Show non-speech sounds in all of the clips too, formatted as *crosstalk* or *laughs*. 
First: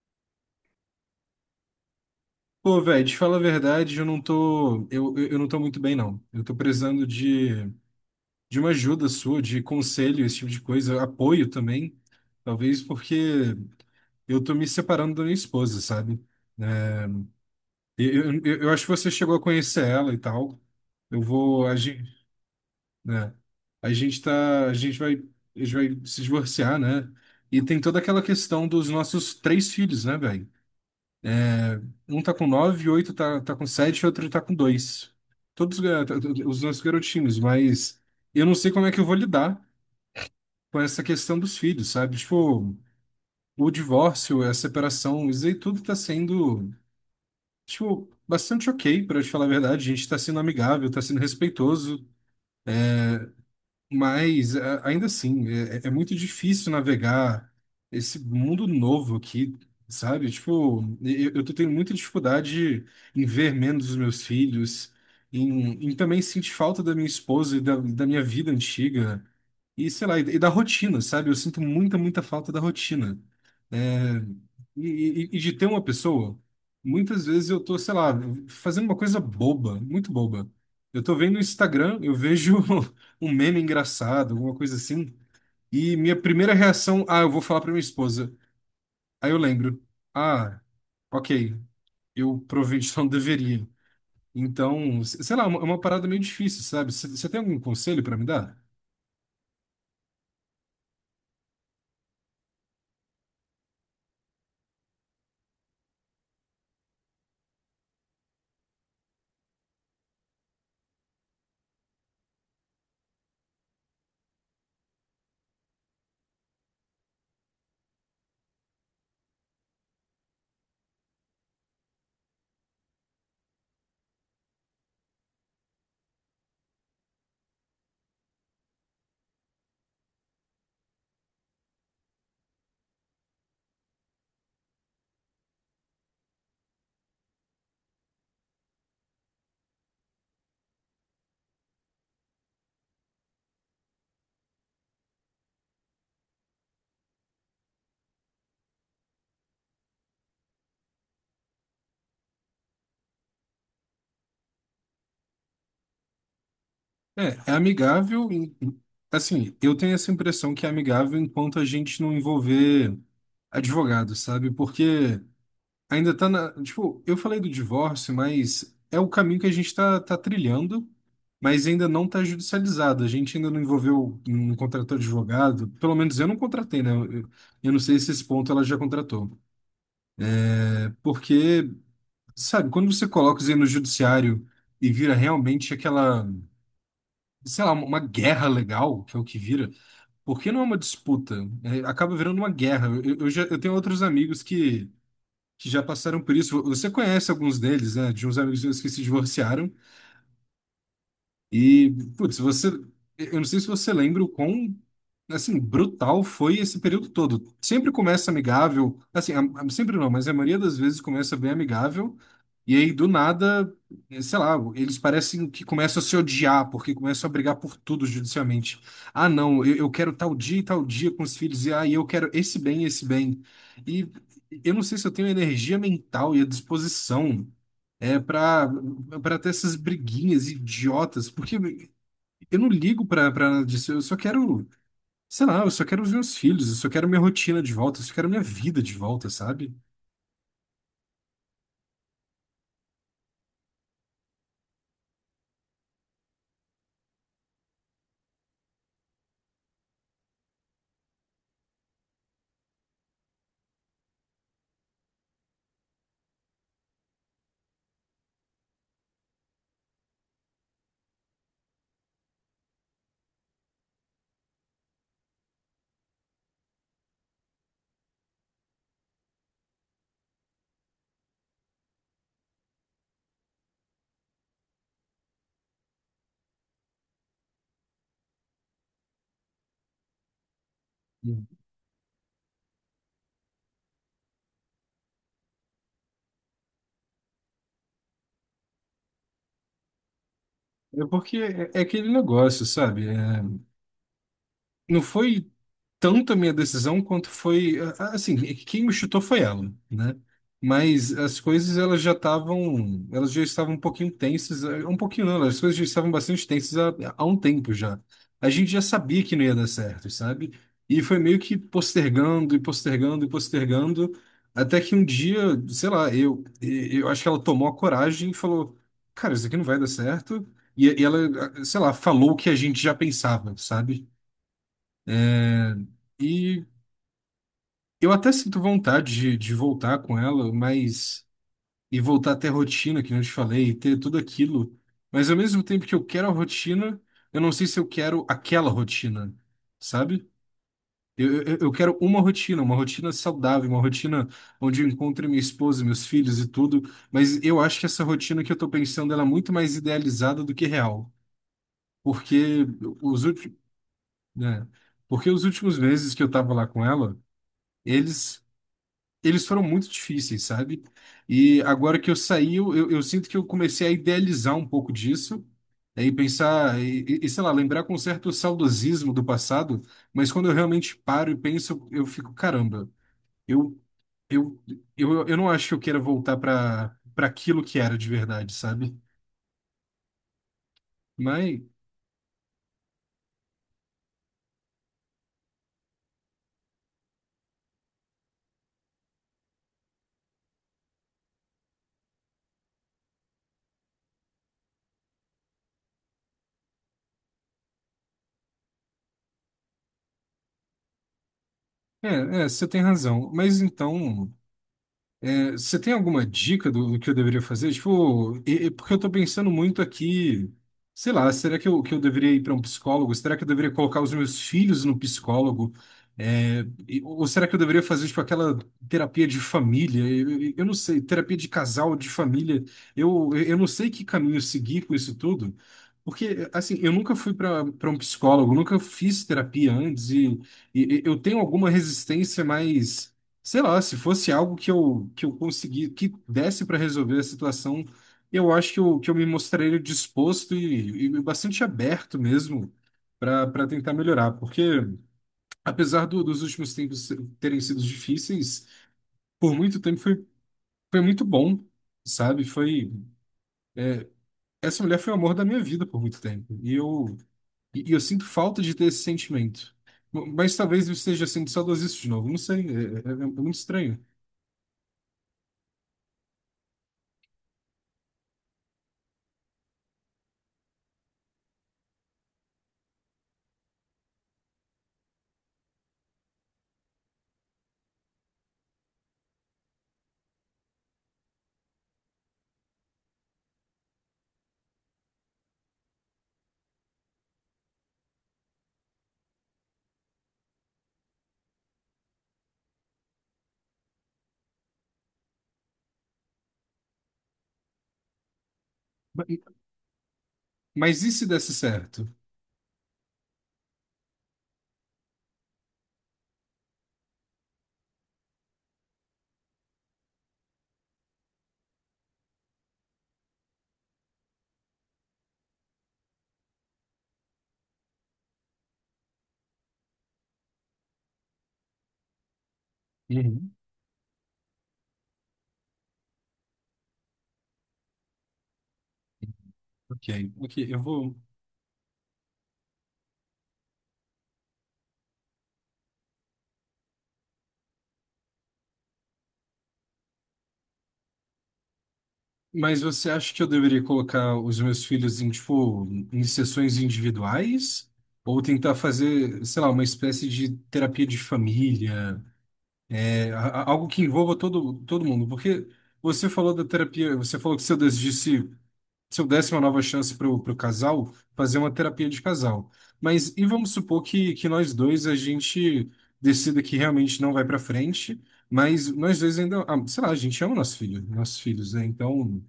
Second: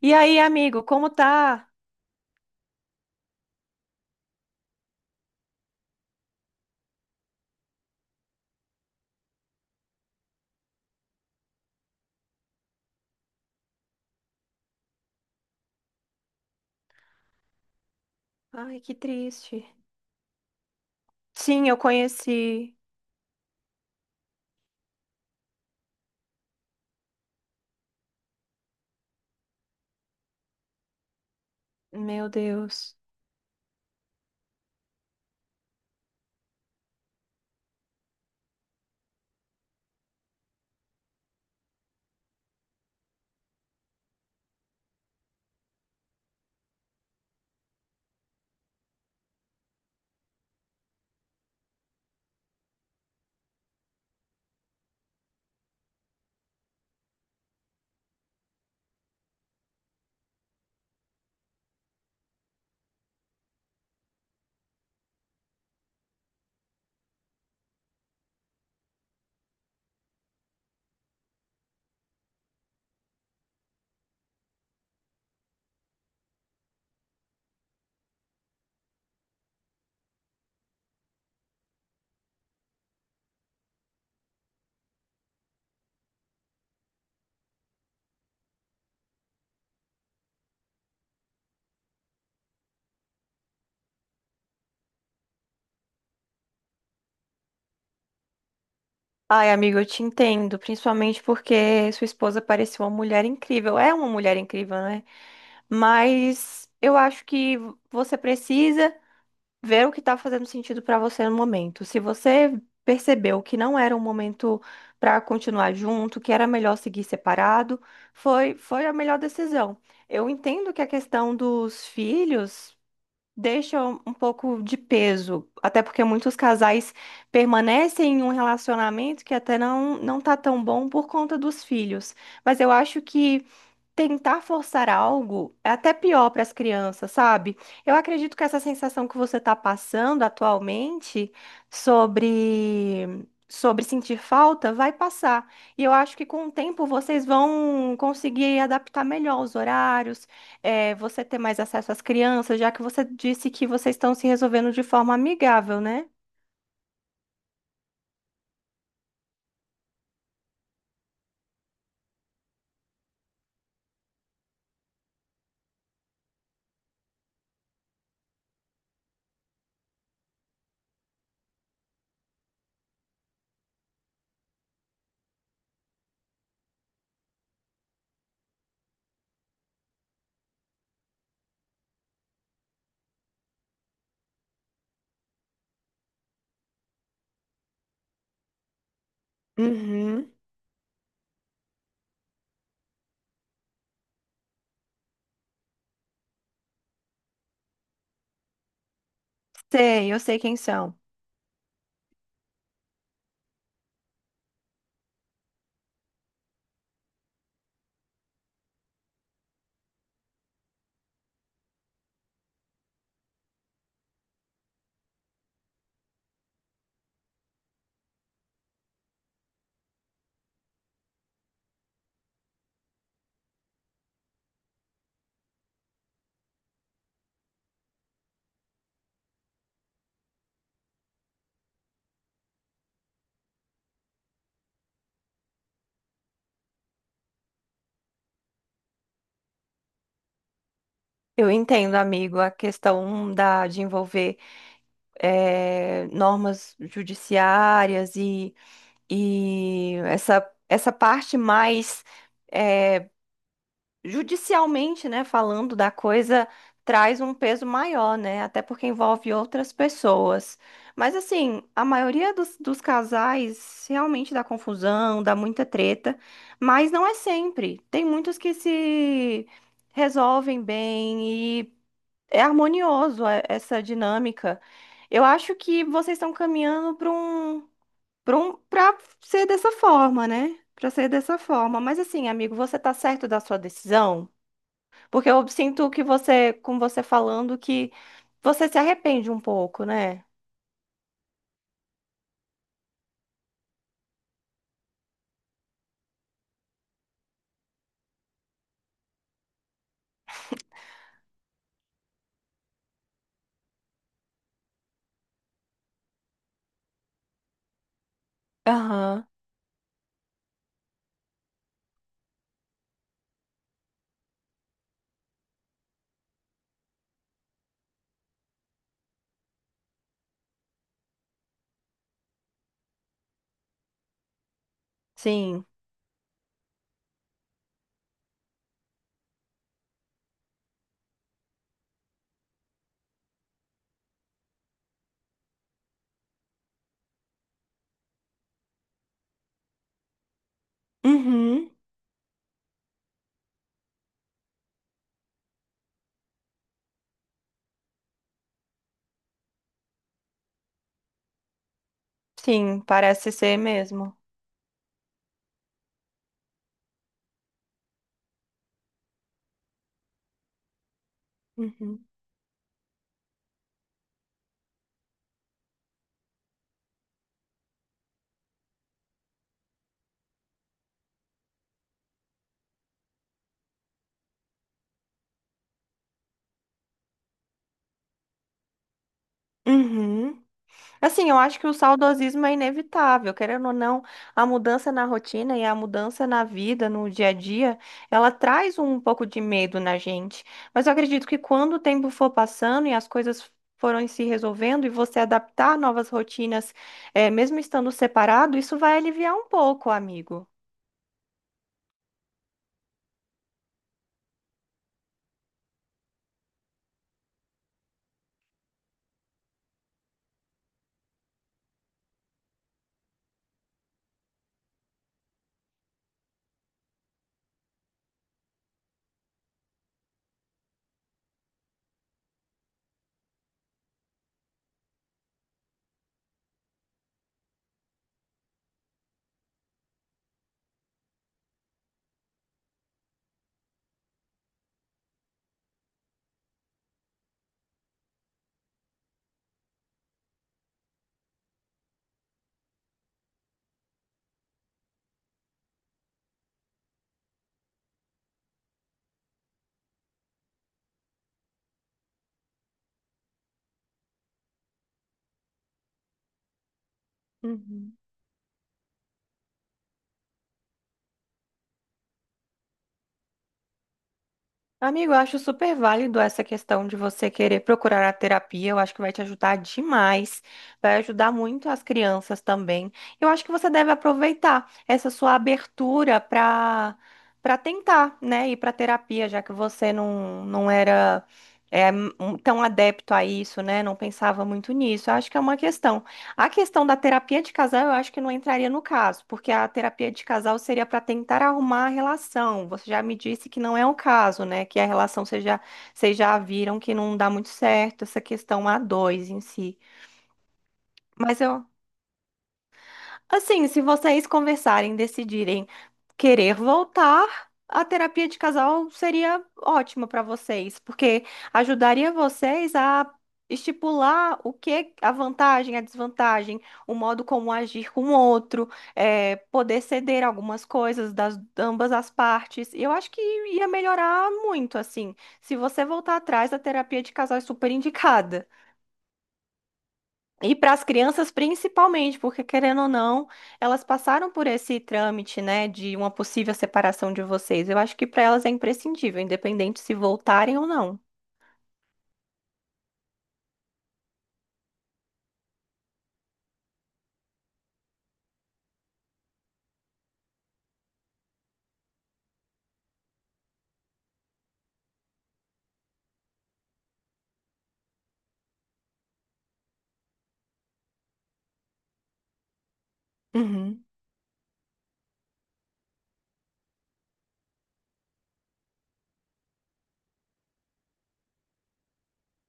E aí, amigo, como tá? Pô, velho, te falo a verdade, eu não tô muito bem, não. Eu tô precisando de uma ajuda sua, de conselho, esse tipo de coisa, apoio também, talvez porque eu tô me separando da minha esposa, sabe? É, Eu Ai, acho que que você chegou a triste. conhecer ela e tal. Eu vou, Sim, a eu gente, conheci. né? A gente tá, a gente vai se divorciar, né? E tem toda aquela questão dos nossos três filhos, né, velho? Um Meu tá com 9, Deus. 8 tá com 7, outro tá com 2. Todos os nossos garotinhos, mas eu não sei como é que eu vou lidar com essa questão dos filhos, sabe? Tipo, o divórcio, a separação, isso aí tudo tá sendo, tipo, bastante ok, pra te falar a verdade. A gente tá sendo amigável, tá sendo respeitoso. Mas ainda assim, é muito difícil navegar esse mundo novo aqui, sabe? Tipo, eu tô tendo muita dificuldade em ver menos os meus filhos, em também sentir falta da minha esposa e da minha vida antiga, e sei lá, e da rotina, sabe? Eu sinto muita, muita falta da rotina. É, e de ter uma pessoa, muitas vezes eu tô, sei lá, fazendo uma coisa boba, muito boba. Eu tô vendo o Instagram, eu vejo *laughs* um meme engraçado, alguma coisa assim. E minha primeira reação, ah, eu vou falar pra minha esposa. Aí eu lembro, ah, ok, eu provavelmente *laughs* não deveria. Então, sei lá, é uma parada meio difícil, sabe? Você tem algum conselho pra me dar? Ai, amigo, eu te entendo, principalmente porque sua esposa parecia uma mulher incrível. É uma mulher incrível, né? Mas eu acho que você precisa ver o que tá fazendo sentido pra você no momento. Se você percebeu que não era um momento pra continuar junto, que era melhor seguir separado, foi a melhor decisão. Eu entendo que a questão dos filhos deixa um pouco de peso, até porque muitos casais permanecem em um relacionamento que até não tá tão bom por conta dos filhos. Mas eu acho que tentar forçar algo é até pior para as crianças, sabe? Eu acredito que essa sensação que você está passando atualmente sobre sentir falta vai passar. E eu acho que com o tempo vocês vão conseguir adaptar melhor os horários, você ter mais acesso às crianças, já que você disse que vocês estão se resolvendo de forma amigável, né? É, é amigável, assim, eu tenho essa impressão que é amigável enquanto a gente não envolver advogado, sabe? Porque ainda tá na. Tipo, eu falei do divórcio, mas é o caminho que a gente tá, trilhando, mas ainda não tá judicializado. A gente ainda não envolveu, não contratou advogado. Pelo menos eu não contratei, né? Eu não sei se esse ponto ela já contratou. Porque, sabe, quando você coloca isso aí no judiciário e vira realmente aquela, sei lá, uma guerra legal, que é o que vira, Uhum. porque não é uma disputa? É, acaba virando uma guerra. Eu tenho outros amigos que já passaram por isso. Você conhece alguns deles, né? De uns amigos meus que se divorciaram. Sei, eu sei quem são. E, putz, você, eu não sei se você lembra o quão, assim, brutal foi esse período todo. Sempre começa amigável, assim, sempre não, mas a maioria das vezes começa bem amigável, e aí do nada, sei lá, eles parecem que começam a se odiar, porque começam a brigar por tudo judicialmente. Ah, não, eu quero tal dia e tal dia com os filhos, e ah, e eu quero esse bem. E eu não sei se eu tenho a energia mental e a disposição é pra ter essas briguinhas idiotas, porque eu não ligo pra nada disso, eu só quero, sei lá, eu só quero os meus filhos, eu só quero minha rotina de volta, eu só quero minha vida de volta, sabe? Eu entendo, amigo, a questão da, de envolver. Normas judiciárias e essa parte mais eh, judicialmente, né, falando da coisa, traz um peso maior, né? Até porque envolve outras pessoas. Mas assim, a maioria dos, dos casais realmente dá confusão, dá muita treta, mas não é sempre. Tem muitos que se resolvem bem, é harmonioso essa dinâmica. Eu acho que vocês estão caminhando para um, para um, para ser dessa forma, né? Para ser dessa forma. Mas assim, amigo, você tá certo da sua decisão? Porque eu sinto que você, com você falando, que você se arrepende um pouco, né? É porque é aquele negócio, sabe? É, não foi tanto a minha decisão quanto foi, assim, quem me chutou foi ela, né? Mas as coisas elas já estavam um pouquinho tensas, um pouquinho não, né? As coisas já estavam bastante tensas há um tempo já. A gente já sabia Aham, que não ia dar certo, sabe? E foi meio que postergando e postergando e postergando, até que um dia, sei lá, eu acho que ela tomou a coragem e falou, cara, isso aqui não vai dar certo. E ela, sei lá, falou o que a gente já pensava, sabe? sim. E eu até sinto vontade de voltar com ela, mas. E voltar a ter rotina, que nem eu te falei, e ter tudo aquilo. Mas ao mesmo tempo que eu quero a rotina, eu não sei se eu quero aquela rotina, sabe? Eu, eu, Uhum, eu quero uma rotina saudável, uma rotina onde eu encontre minha esposa, meus filhos e tudo. Mas eu acho que essa rotina que eu tô pensando, ela é muito mais idealizada do que real. Porque sim, os parece últimos, ser mesmo. né? Porque os últimos meses que eu tava lá com ela, eles eles foram muito difíceis, sabe? E agora Uhum. que eu saí, eu sinto que eu comecei a idealizar um pouco disso, aí pensar, e, sei lá, lembrar com certo saudosismo do passado, mas quando eu realmente paro e penso, eu fico, caramba, eu, eu, eu não acho que eu queira voltar para aquilo que era de verdade, sabe? Uhum. Assim, eu acho Mas, que o saudosismo é inevitável, querendo ou não, a mudança na rotina e a mudança na vida, no dia a dia, ela traz um pouco de medo na gente. Mas eu acredito que quando o tempo for passando e as coisas forem se resolvendo e você adaptar novas rotinas, mesmo estando separado, isso vai aliviar um pouco, amigo. é, é, você tem razão. Mas então. É, você tem alguma dica do que eu deveria fazer? Tipo, e porque eu tô pensando muito aqui, sei lá, será que eu deveria ir para um psicólogo? Será que eu deveria colocar os meus filhos no psicólogo? É, ou será que eu deveria fazer, tipo, aquela terapia de família? Eu não sei, terapia de casal, de família. Eu não sei que caminho seguir com isso tudo. Porque, assim, eu nunca fui para um psicólogo, nunca fiz terapia antes e eu tenho alguma resistência mais. Sei lá, se fosse algo que eu consegui, que desse para resolver a situação, eu acho que eu me mostraria disposto e bastante aberto mesmo para tentar melhorar. Porque, apesar dos últimos tempos terem sido difíceis, por muito tempo foi muito bom, sabe? Foi, essa mulher foi o amor da minha vida por muito tempo. E eu, e Uhum. eu sinto falta de ter esse sentimento. Mas talvez eu esteja sendo saudosista de novo, não sei, é, é muito estranho. Amigo, eu acho super válido essa questão de você querer procurar a terapia. Eu acho que vai te ajudar demais. Vai ajudar muito as crianças também. Eu acho que você deve aproveitar essa sua abertura para tentar, né, ir para terapia, já que você não, não era é, tão adepto a isso, né? Não pensava muito nisso. Eu acho que é uma questão. A questão da terapia de casal, eu acho que não entraria no caso, porque a terapia de casal seria para tentar arrumar a relação. Você já me disse que não é o caso, né? Que a relação vocês já viram que não dá muito certo, essa questão a dois em si. Mas e se Mas desse eu, certo? assim, se vocês conversarem, decidirem querer voltar, a terapia de casal seria ótima para vocês, porque ajudaria vocês a estipular o que é a vantagem, a desvantagem, o modo como agir com o outro, poder ceder algumas coisas das ambas as partes. E eu acho que Uhum. ia melhorar muito, assim. Se você voltar atrás, a terapia de casal é super indicada. Ok, E ok, para eu as vou. crianças principalmente, porque querendo ou não, elas passaram por esse trâmite, né, de uma possível separação de vocês. Eu acho que para elas é imprescindível, independente se voltarem ou não. Mas você acha que eu deveria colocar os meus filhos em, tipo, em sessões individuais? Ou tentar fazer, sei lá, uma espécie de terapia de família? É, algo que envolva todo mundo? Porque você falou da terapia, você falou que seu desiste. Se eu desse uma nova chance para o casal, fazer uma terapia de casal. Mas e vamos Uhum. supor que nós dois a gente decida que realmente não vai para frente, mas nós dois ainda, ah, sei lá, a gente ama nosso filho, nossos filhos, né? Então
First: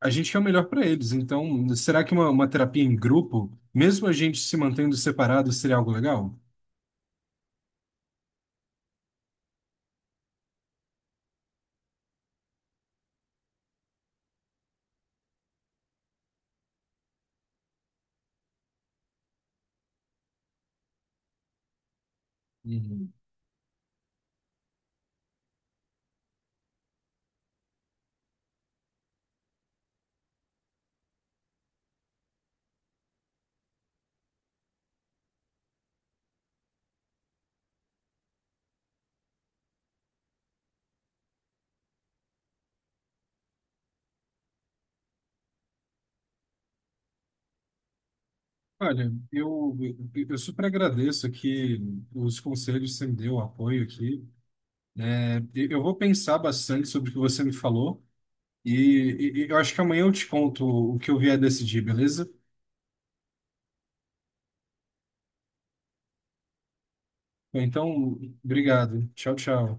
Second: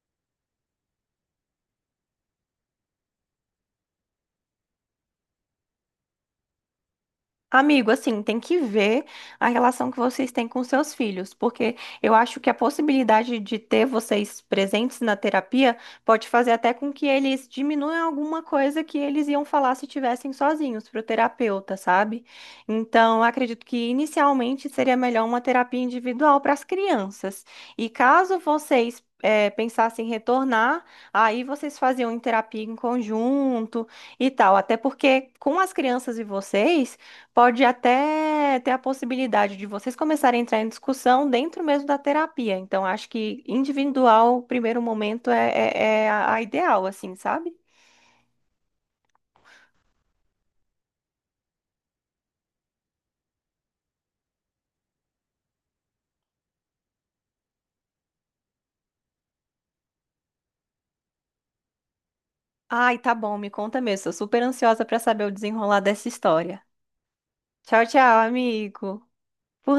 a gente quer o melhor para eles. Então será que uma terapia em grupo, mesmo a gente se mantendo separado, seria algo legal? Amigo, assim, tem que ver a relação que vocês têm com seus filhos, porque eu acho que a possibilidade de ter vocês presentes na terapia pode fazer até com que eles diminuam alguma coisa que eles iam falar se tivessem sozinhos para o terapeuta, sabe? Uhum. Então, eu acredito que inicialmente seria melhor uma terapia individual para as crianças. E caso vocês pensassem em retornar, aí vocês faziam terapia em conjunto e tal, até porque com as crianças e vocês. Pode até ter a possibilidade de vocês começarem a entrar em discussão dentro mesmo da terapia. Então, acho que individual, primeiro momento, é a ideal, assim, sabe? Olha, eu super agradeço aqui os conselhos que você me deu, o apoio aqui. É, eu vou pensar bastante sobre o que você me falou e eu acho que amanhã eu te conto o que eu vier decidir, beleza? Ai, tá bom, me conta mesmo. Sou super ansiosa pra saber o desenrolar dessa história. Tchau, Então, tchau, amigo. obrigado. Tchau, Por tchau.